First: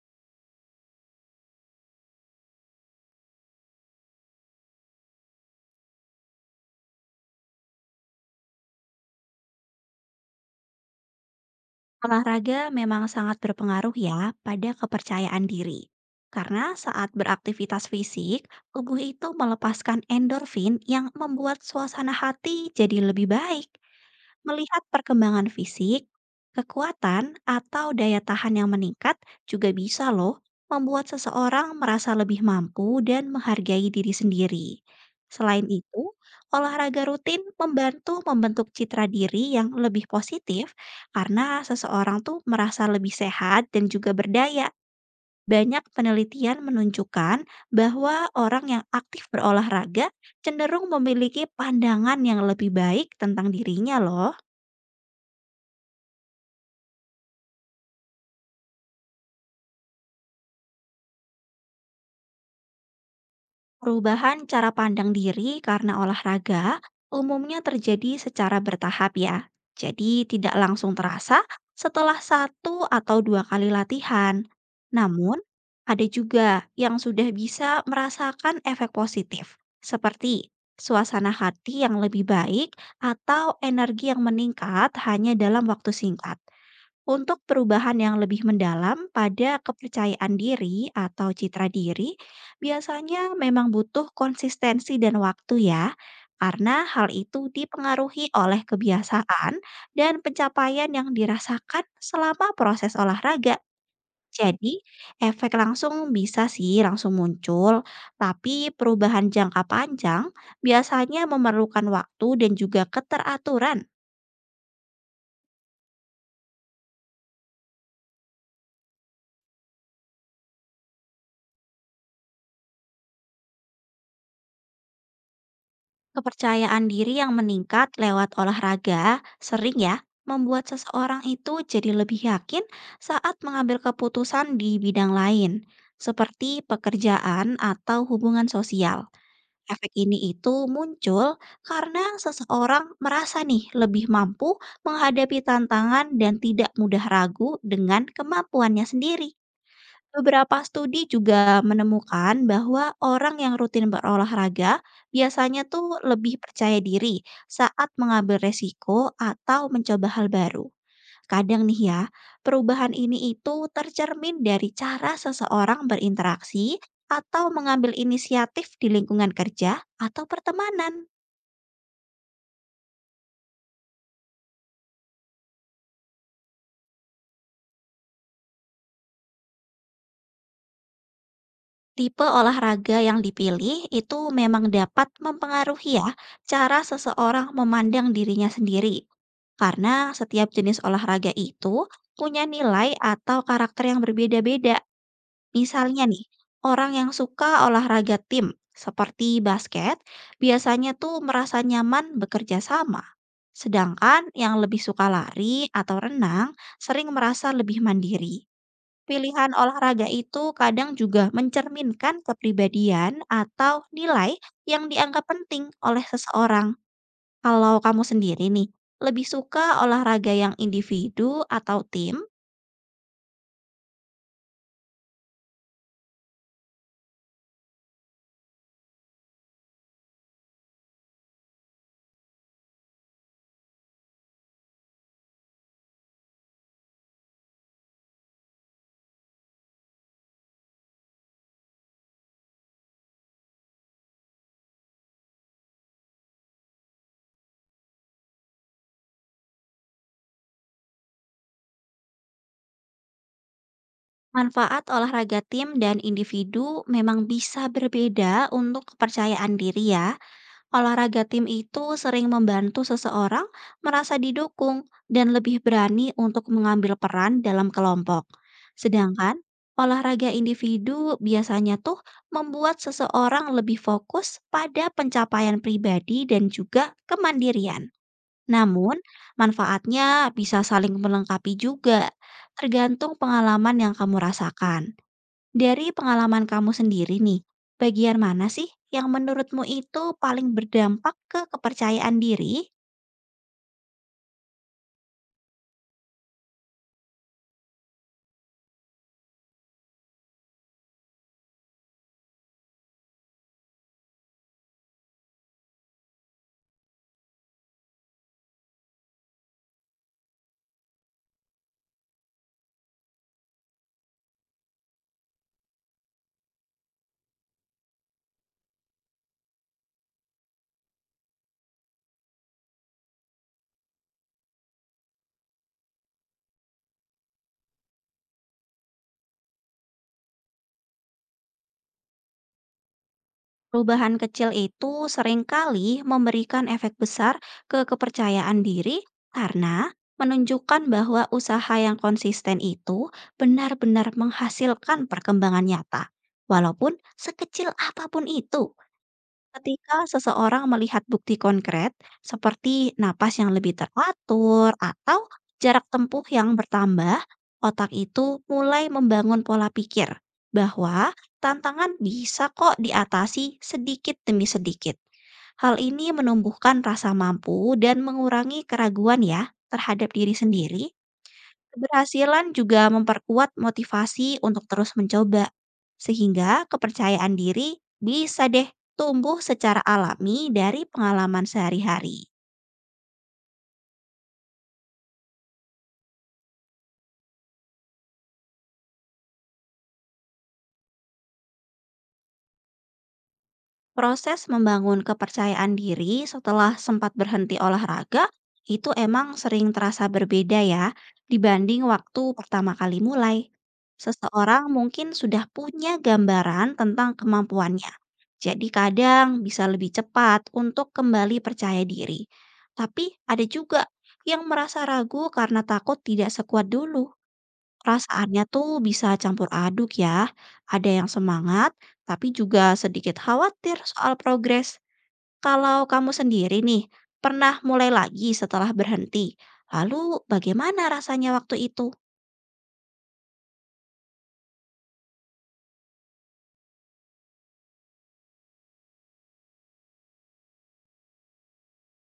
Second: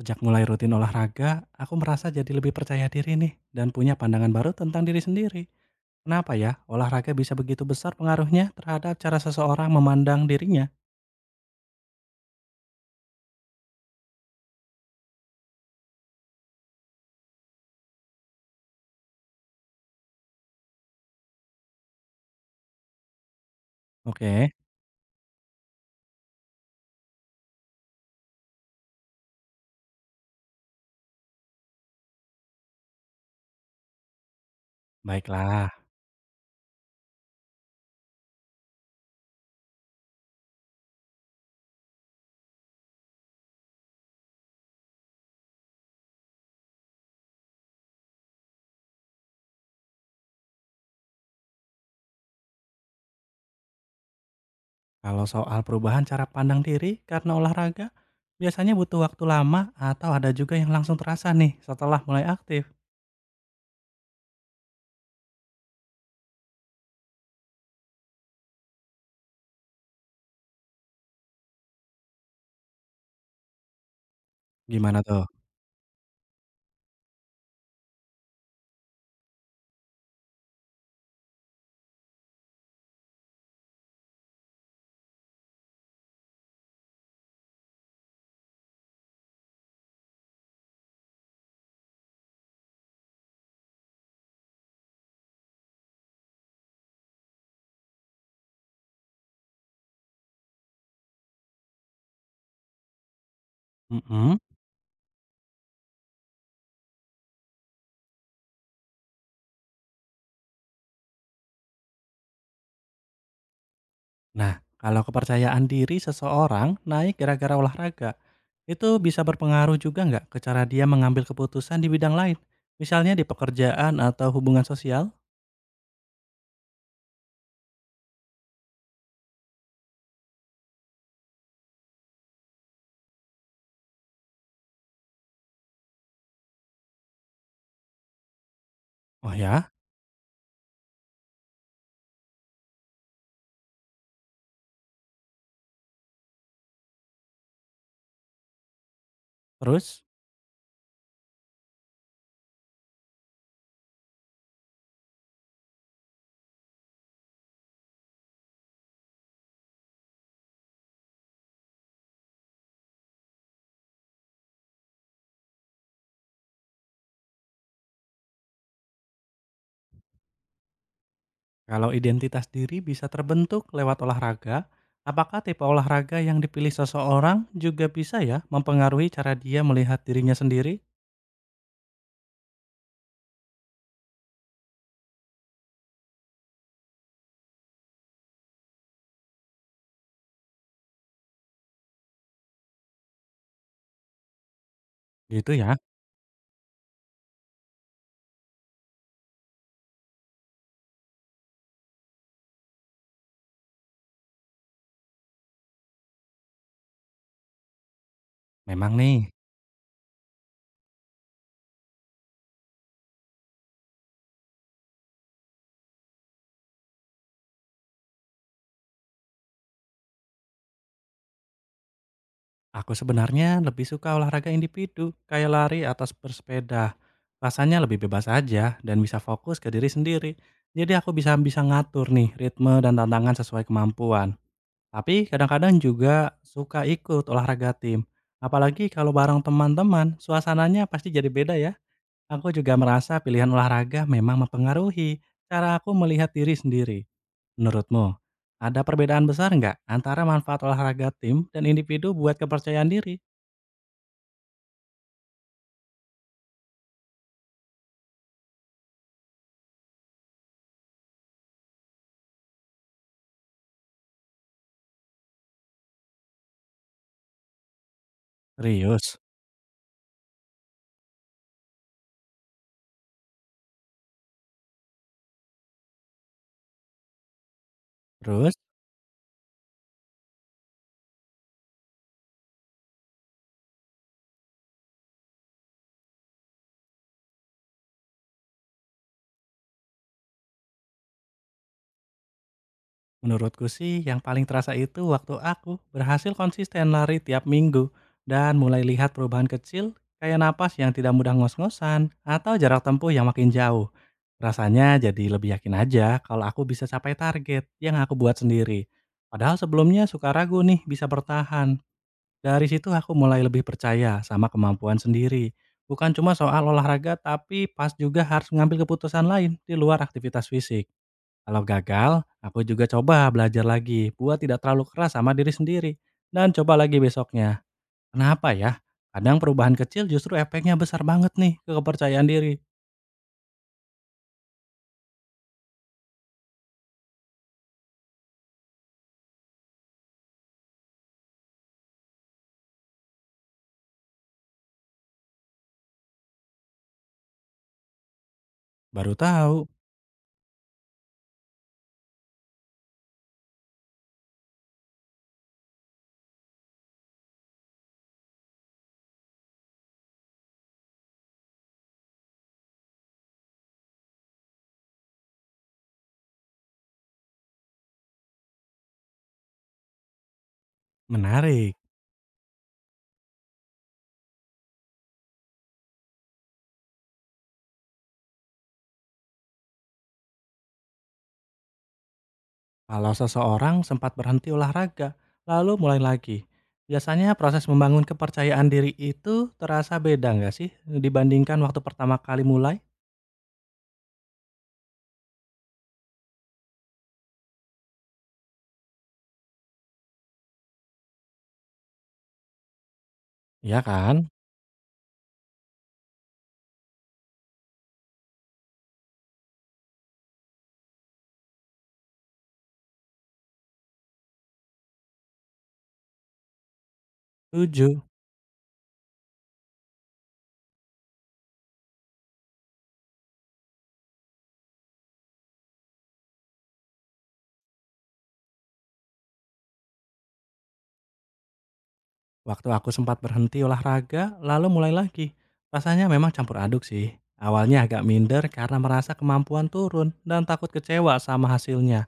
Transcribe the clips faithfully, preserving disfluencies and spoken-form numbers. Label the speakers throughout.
Speaker 1: Sejak mulai rutin olahraga, aku merasa jadi lebih percaya diri nih dan punya pandangan baru tentang diri sendiri. Kenapa ya olahraga bisa begitu besar pengaruhnya terhadap cara seseorang memandang dirinya?
Speaker 2: Olahraga memang sangat berpengaruh ya pada kepercayaan diri. Karena saat beraktivitas fisik, tubuh itu melepaskan endorfin yang membuat suasana hati jadi lebih baik.
Speaker 1: Oke,
Speaker 2: Melihat perkembangan fisik, kekuatan atau daya tahan yang meningkat juga bisa loh membuat seseorang merasa lebih mampu dan menghargai diri sendiri. Selain
Speaker 1: baiklah.
Speaker 2: itu, olahraga rutin membantu membentuk citra diri yang lebih positif karena seseorang tuh merasa lebih sehat dan juga berdaya. Banyak penelitian menunjukkan bahwa orang yang aktif berolahraga cenderung memiliki pandangan yang lebih baik tentang dirinya loh.
Speaker 1: Kalau soal perubahan cara pandang diri karena olahraga, biasanya butuh waktu lama atau ada juga yang langsung terasa nih setelah mulai aktif.
Speaker 2: Perubahan cara pandang diri karena olahraga umumnya terjadi secara bertahap ya. Jadi tidak langsung terasa setelah satu atau dua kali latihan.
Speaker 1: Gimana tuh?
Speaker 2: Namun, ada juga yang sudah bisa merasakan efek positif, seperti suasana hati yang lebih baik atau energi yang meningkat hanya dalam waktu singkat. Untuk perubahan yang lebih mendalam pada kepercayaan diri atau citra diri, biasanya memang butuh konsistensi dan waktu ya, karena hal itu dipengaruhi oleh kebiasaan dan pencapaian yang dirasakan selama proses olahraga.
Speaker 1: Mm-mm.
Speaker 2: Jadi, efek langsung bisa sih langsung muncul, tapi perubahan jangka panjang biasanya memerlukan waktu dan juga keteraturan.
Speaker 1: Nah, kalau kepercayaan diri seseorang naik gara-gara olahraga, itu bisa berpengaruh juga nggak ke cara dia mengambil keputusan di bidang lain? Misalnya di pekerjaan atau hubungan sosial?
Speaker 2: Kepercayaan diri yang meningkat lewat olahraga sering ya membuat seseorang itu jadi lebih yakin saat mengambil keputusan di bidang lain, seperti pekerjaan atau hubungan sosial.
Speaker 1: Oh ya,
Speaker 2: Efek ini itu muncul karena seseorang merasa nih lebih mampu menghadapi tantangan dan tidak mudah ragu dengan kemampuannya sendiri.
Speaker 1: terus
Speaker 2: Beberapa studi juga menemukan bahwa orang yang rutin berolahraga biasanya tuh lebih percaya diri saat mengambil resiko atau mencoba hal baru. Kadang nih ya, perubahan ini itu tercermin dari cara seseorang berinteraksi atau mengambil inisiatif di lingkungan kerja atau pertemanan.
Speaker 1: kalau identitas diri bisa terbentuk lewat olahraga, apakah tipe olahraga yang dipilih seseorang juga bisa ya mempengaruhi cara dia melihat dirinya sendiri?
Speaker 2: Tipe olahraga yang dipilih itu memang dapat mempengaruhi ya cara seseorang memandang dirinya sendiri. Karena setiap jenis olahraga itu punya nilai atau karakter yang berbeda-beda.
Speaker 1: Gitu ya,
Speaker 2: Misalnya nih, orang yang suka olahraga tim seperti basket biasanya tuh merasa nyaman bekerja sama. Sedangkan yang lebih suka lari atau renang sering merasa lebih mandiri.
Speaker 1: memang nih.
Speaker 2: Pilihan olahraga itu kadang juga mencerminkan kepribadian atau nilai yang dianggap penting oleh seseorang. Kalau kamu sendiri nih, lebih suka olahraga yang individu atau tim?
Speaker 1: Aku sebenarnya lebih suka olahraga individu, kayak lari atau bersepeda. Rasanya lebih bebas aja dan bisa fokus ke diri sendiri. Jadi aku bisa bisa ngatur nih ritme dan tantangan sesuai kemampuan. Tapi kadang-kadang juga suka ikut olahraga tim. Apalagi kalau bareng teman-teman, suasananya pasti jadi beda ya. Aku juga merasa pilihan olahraga memang mempengaruhi cara aku melihat diri sendiri. Menurutmu, ada perbedaan besar nggak antara manfaat olahraga tim dan individu buat kepercayaan diri?
Speaker 2: Manfaat olahraga tim dan individu memang bisa berbeda untuk kepercayaan diri ya. Olahraga tim itu sering membantu seseorang merasa didukung dan lebih berani untuk mengambil peran dalam kelompok.
Speaker 1: Serius?
Speaker 2: Sedangkan olahraga individu biasanya tuh membuat seseorang lebih fokus pada pencapaian pribadi dan juga kemandirian.
Speaker 1: Terus?
Speaker 2: Namun, manfaatnya bisa saling melengkapi juga, tergantung pengalaman yang kamu rasakan. Dari pengalaman kamu sendiri nih, bagian mana sih yang menurutmu itu paling berdampak ke kepercayaan diri?
Speaker 1: Menurutku sih yang paling terasa itu waktu aku berhasil konsisten lari tiap minggu dan mulai lihat perubahan kecil kayak napas yang tidak mudah ngos-ngosan atau jarak tempuh yang makin jauh. Rasanya jadi lebih yakin aja kalau aku bisa capai target yang aku buat sendiri. Padahal sebelumnya suka ragu nih bisa bertahan. Dari situ aku mulai lebih percaya sama kemampuan sendiri. Bukan cuma soal olahraga tapi pas juga harus ngambil keputusan lain di luar aktivitas fisik. Kalau gagal, aku juga coba belajar lagi buat tidak terlalu keras sama diri sendiri dan coba lagi besoknya. Kenapa ya? Kadang perubahan kecil justru efeknya besar banget nih ke kepercayaan diri.
Speaker 2: Perubahan kecil itu seringkali memberikan efek besar ke kepercayaan diri karena menunjukkan bahwa usaha yang konsisten itu benar-benar menghasilkan perkembangan nyata, walaupun sekecil apapun itu.
Speaker 1: Baru tahu,
Speaker 2: Ketika seseorang melihat bukti konkret, seperti napas yang lebih teratur atau jarak tempuh yang bertambah, otak itu mulai membangun pola pikir bahwa tantangan bisa kok diatasi sedikit demi sedikit. Hal ini menumbuhkan rasa mampu dan mengurangi keraguan ya terhadap diri sendiri.
Speaker 1: menarik.
Speaker 2: Keberhasilan juga memperkuat motivasi untuk terus mencoba, sehingga kepercayaan diri bisa deh tumbuh secara alami dari pengalaman sehari-hari.
Speaker 1: Kalau seseorang sempat berhenti olahraga, lalu mulai lagi. Biasanya proses membangun kepercayaan diri itu terasa beda nggak sih dibandingkan waktu pertama kali mulai?
Speaker 2: Proses membangun kepercayaan diri setelah sempat berhenti olahraga itu emang sering terasa berbeda ya dibanding waktu pertama kali mulai.
Speaker 1: Iya kan?
Speaker 2: Seseorang mungkin sudah punya gambaran tentang kemampuannya. Jadi kadang bisa lebih cepat untuk kembali percaya diri. Tapi ada juga yang merasa ragu karena takut tidak sekuat dulu.
Speaker 1: Tujuh.
Speaker 2: Perasaannya tuh bisa campur aduk ya. Ada yang semangat, tapi juga sedikit khawatir soal progres. Kalau kamu sendiri nih, pernah mulai lagi setelah berhenti. Lalu bagaimana rasanya waktu itu?
Speaker 1: Waktu aku sempat berhenti olahraga, lalu mulai lagi. Rasanya memang campur aduk sih. Awalnya agak minder karena merasa kemampuan turun dan takut kecewa sama hasilnya.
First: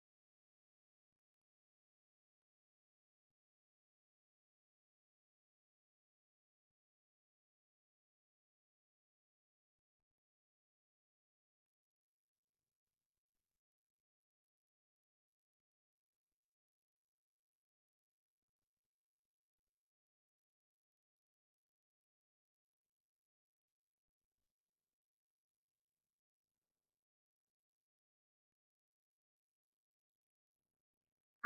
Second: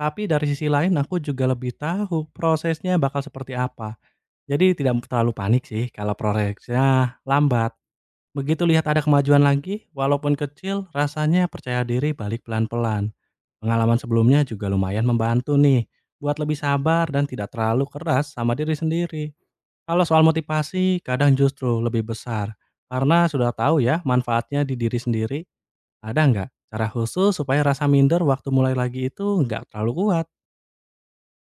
Speaker 1: Tapi dari sisi lain aku juga lebih tahu prosesnya bakal seperti apa. Jadi tidak terlalu panik sih kalau prosesnya lambat. Begitu lihat ada kemajuan lagi, walaupun kecil, rasanya percaya diri balik pelan-pelan. Pengalaman sebelumnya juga lumayan membantu nih, buat lebih sabar dan tidak terlalu keras sama diri sendiri. Kalau soal motivasi, kadang justru lebih besar. Karena sudah tahu ya manfaatnya di diri sendiri. Ada nggak cara khusus supaya rasa minder waktu mulai lagi itu nggak terlalu kuat?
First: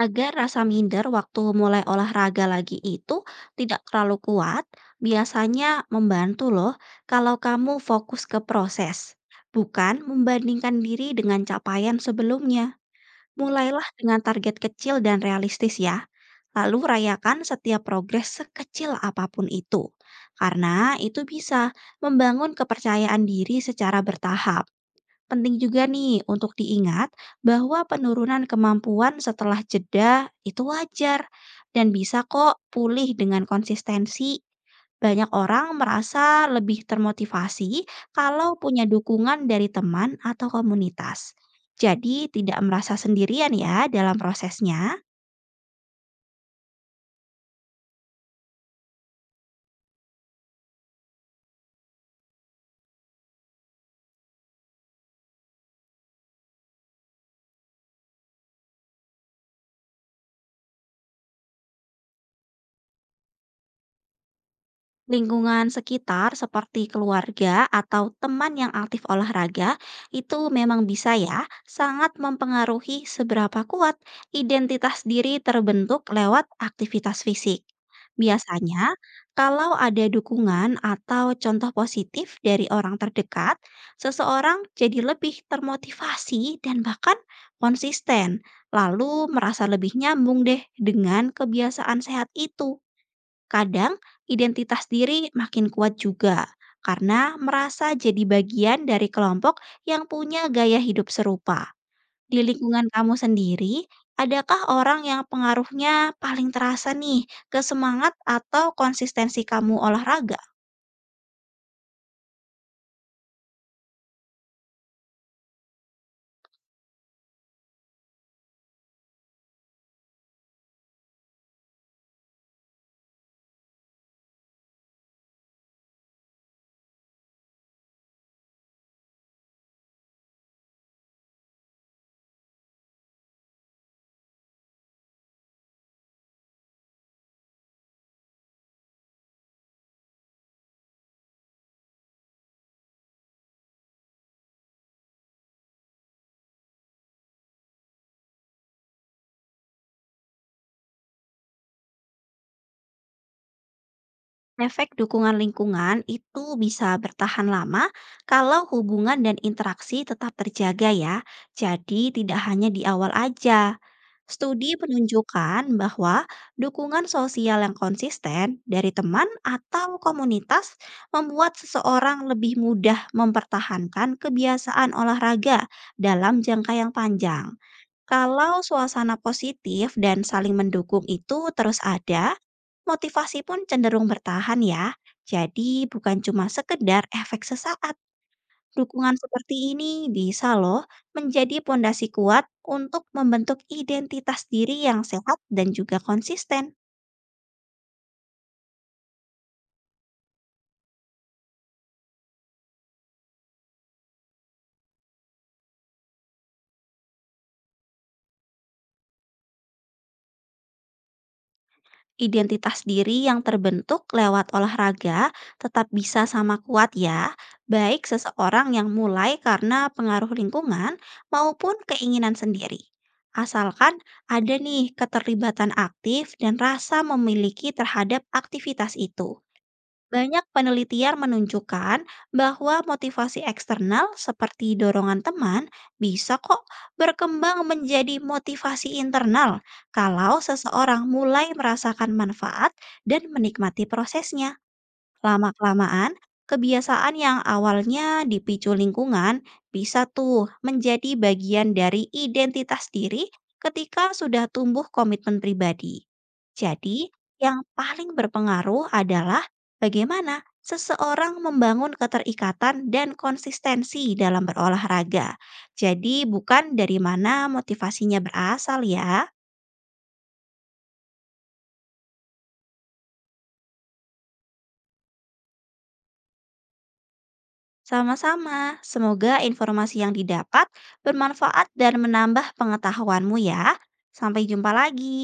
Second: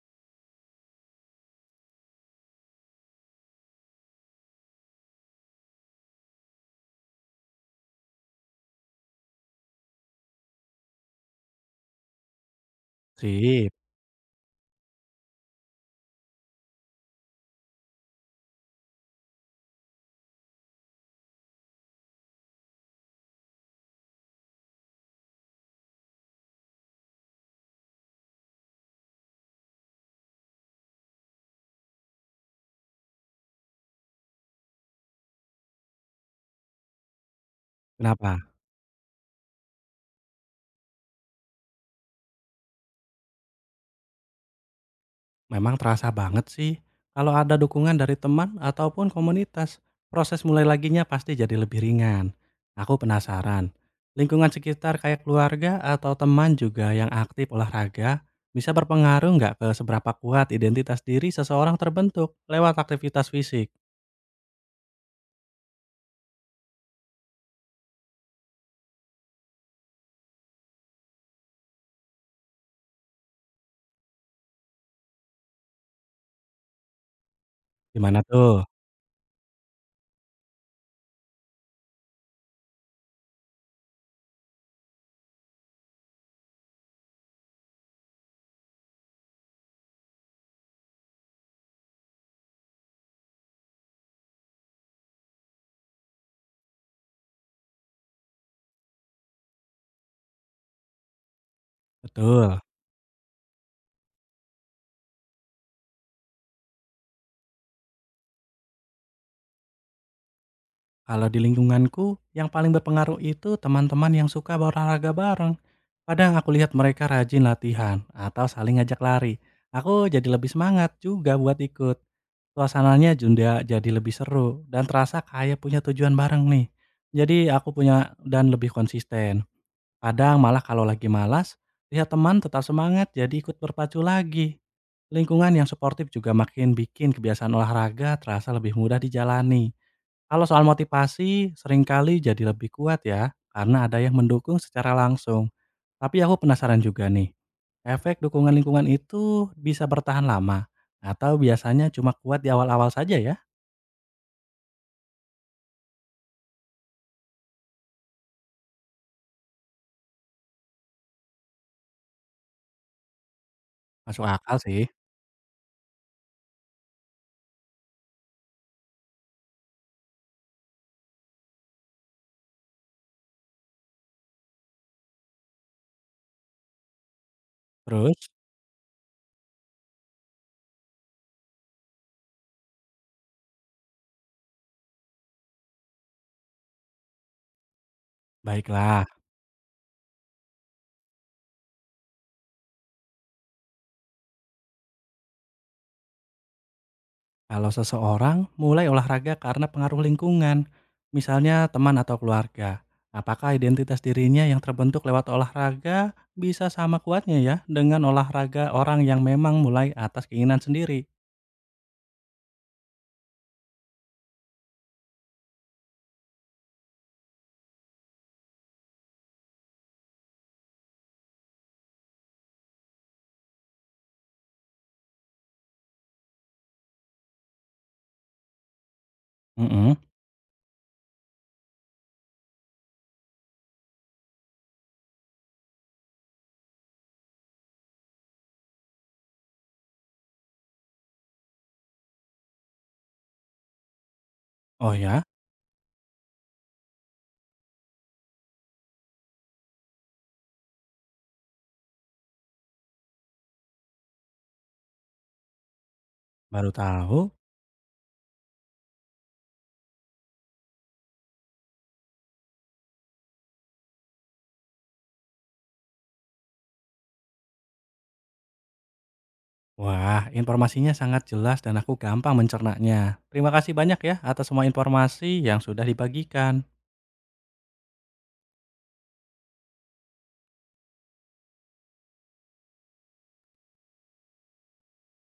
Speaker 2: Agar rasa minder waktu mulai olahraga lagi itu tidak terlalu kuat, biasanya membantu loh kalau kamu fokus ke proses, bukan membandingkan diri dengan capaian sebelumnya.
Speaker 1: Sip,
Speaker 2: Mulailah dengan target kecil dan realistis ya. Lalu rayakan setiap progres sekecil apapun itu. Karena itu bisa membangun kepercayaan diri secara bertahap. Penting juga nih untuk diingat bahwa penurunan kemampuan setelah jeda itu wajar dan bisa kok pulih dengan konsistensi. Banyak orang merasa lebih termotivasi
Speaker 1: kenapa?
Speaker 2: kalau punya dukungan dari teman atau komunitas. Jadi, tidak merasa sendirian ya dalam prosesnya.
Speaker 1: Memang terasa banget sih, kalau ada dukungan dari teman ataupun komunitas, proses mulai laginya pasti jadi lebih ringan. Aku penasaran, lingkungan sekitar kayak keluarga atau teman juga yang aktif olahraga bisa berpengaruh nggak ke seberapa kuat identitas diri seseorang terbentuk lewat aktivitas fisik?
Speaker 2: Lingkungan sekitar seperti keluarga atau teman yang aktif olahraga itu memang bisa ya sangat mempengaruhi seberapa kuat identitas diri terbentuk lewat aktivitas fisik.
Speaker 1: Gimana tuh?
Speaker 2: Biasanya, kalau ada dukungan atau contoh positif dari orang terdekat, seseorang jadi lebih termotivasi dan bahkan konsisten, lalu merasa lebih nyambung deh dengan kebiasaan sehat itu. Kadang identitas diri makin kuat juga karena merasa jadi bagian dari kelompok yang punya gaya hidup serupa. Di
Speaker 1: Betul.
Speaker 2: lingkungan kamu sendiri, adakah orang yang pengaruhnya paling terasa nih ke semangat atau konsistensi kamu olahraga?
Speaker 1: Kalau di lingkunganku, yang paling berpengaruh itu teman-teman yang suka berolahraga bareng. Kadang aku lihat mereka rajin latihan atau saling ngajak lari. Aku jadi lebih semangat juga buat ikut. Suasananya juga jadi lebih seru dan terasa kayak punya tujuan bareng nih. Jadi aku punya dan lebih konsisten. Kadang malah kalau lagi malas, lihat teman tetap semangat jadi ikut berpacu lagi. Lingkungan yang suportif juga makin bikin kebiasaan olahraga terasa lebih mudah dijalani. Kalau soal motivasi, seringkali jadi lebih kuat ya, karena ada yang mendukung secara langsung. Tapi aku penasaran juga nih, efek dukungan lingkungan itu bisa bertahan lama, atau biasanya cuma kuat di awal-awal saja ya?
Speaker 2: Efek dukungan lingkungan itu bisa bertahan lama kalau hubungan dan interaksi tetap terjaga ya. Jadi tidak hanya di awal aja.
Speaker 1: Masuk akal
Speaker 2: Studi
Speaker 1: sih.
Speaker 2: menunjukkan bahwa dukungan sosial yang konsisten dari teman atau komunitas membuat seseorang lebih mudah mempertahankan kebiasaan olahraga dalam jangka yang panjang.
Speaker 1: Terus,
Speaker 2: Kalau suasana positif dan saling mendukung itu terus ada, motivasi pun cenderung bertahan ya. Jadi bukan cuma sekedar efek sesaat.
Speaker 1: baiklah.
Speaker 2: Dukungan seperti ini bisa loh menjadi pondasi kuat untuk membentuk identitas diri yang sehat dan juga konsisten.
Speaker 1: Kalau seseorang mulai olahraga karena pengaruh lingkungan, misalnya teman atau keluarga, apakah identitas dirinya yang terbentuk lewat olahraga bisa sama kuatnya ya dengan olahraga orang yang memang mulai atas keinginan sendiri?
Speaker 2: Identitas diri yang terbentuk lewat olahraga tetap bisa sama kuat ya, baik seseorang yang mulai karena pengaruh lingkungan maupun keinginan sendiri. Asalkan ada nih keterlibatan aktif dan rasa memiliki terhadap aktivitas itu.
Speaker 1: Mhm.
Speaker 2: Banyak penelitian menunjukkan bahwa motivasi eksternal seperti dorongan teman bisa kok berkembang menjadi motivasi internal kalau seseorang mulai merasakan manfaat dan menikmati prosesnya.
Speaker 1: Oh ya,
Speaker 2: Lama-kelamaan, kebiasaan yang awalnya dipicu lingkungan bisa tuh menjadi bagian dari identitas diri ketika sudah tumbuh komitmen pribadi.
Speaker 1: baru
Speaker 2: Jadi,
Speaker 1: tahu.
Speaker 2: yang paling berpengaruh adalah bagaimana seseorang membangun keterikatan dan konsistensi dalam berolahraga. Jadi, bukan dari mana motivasinya berasal ya.
Speaker 1: Wah, informasinya sangat jelas dan aku gampang mencernanya. Terima kasih banyak ya atas semua informasi yang sudah dibagikan.
Speaker 2: Sama-sama, semoga informasi yang didapat bermanfaat dan menambah pengetahuanmu ya. Sampai jumpa lagi.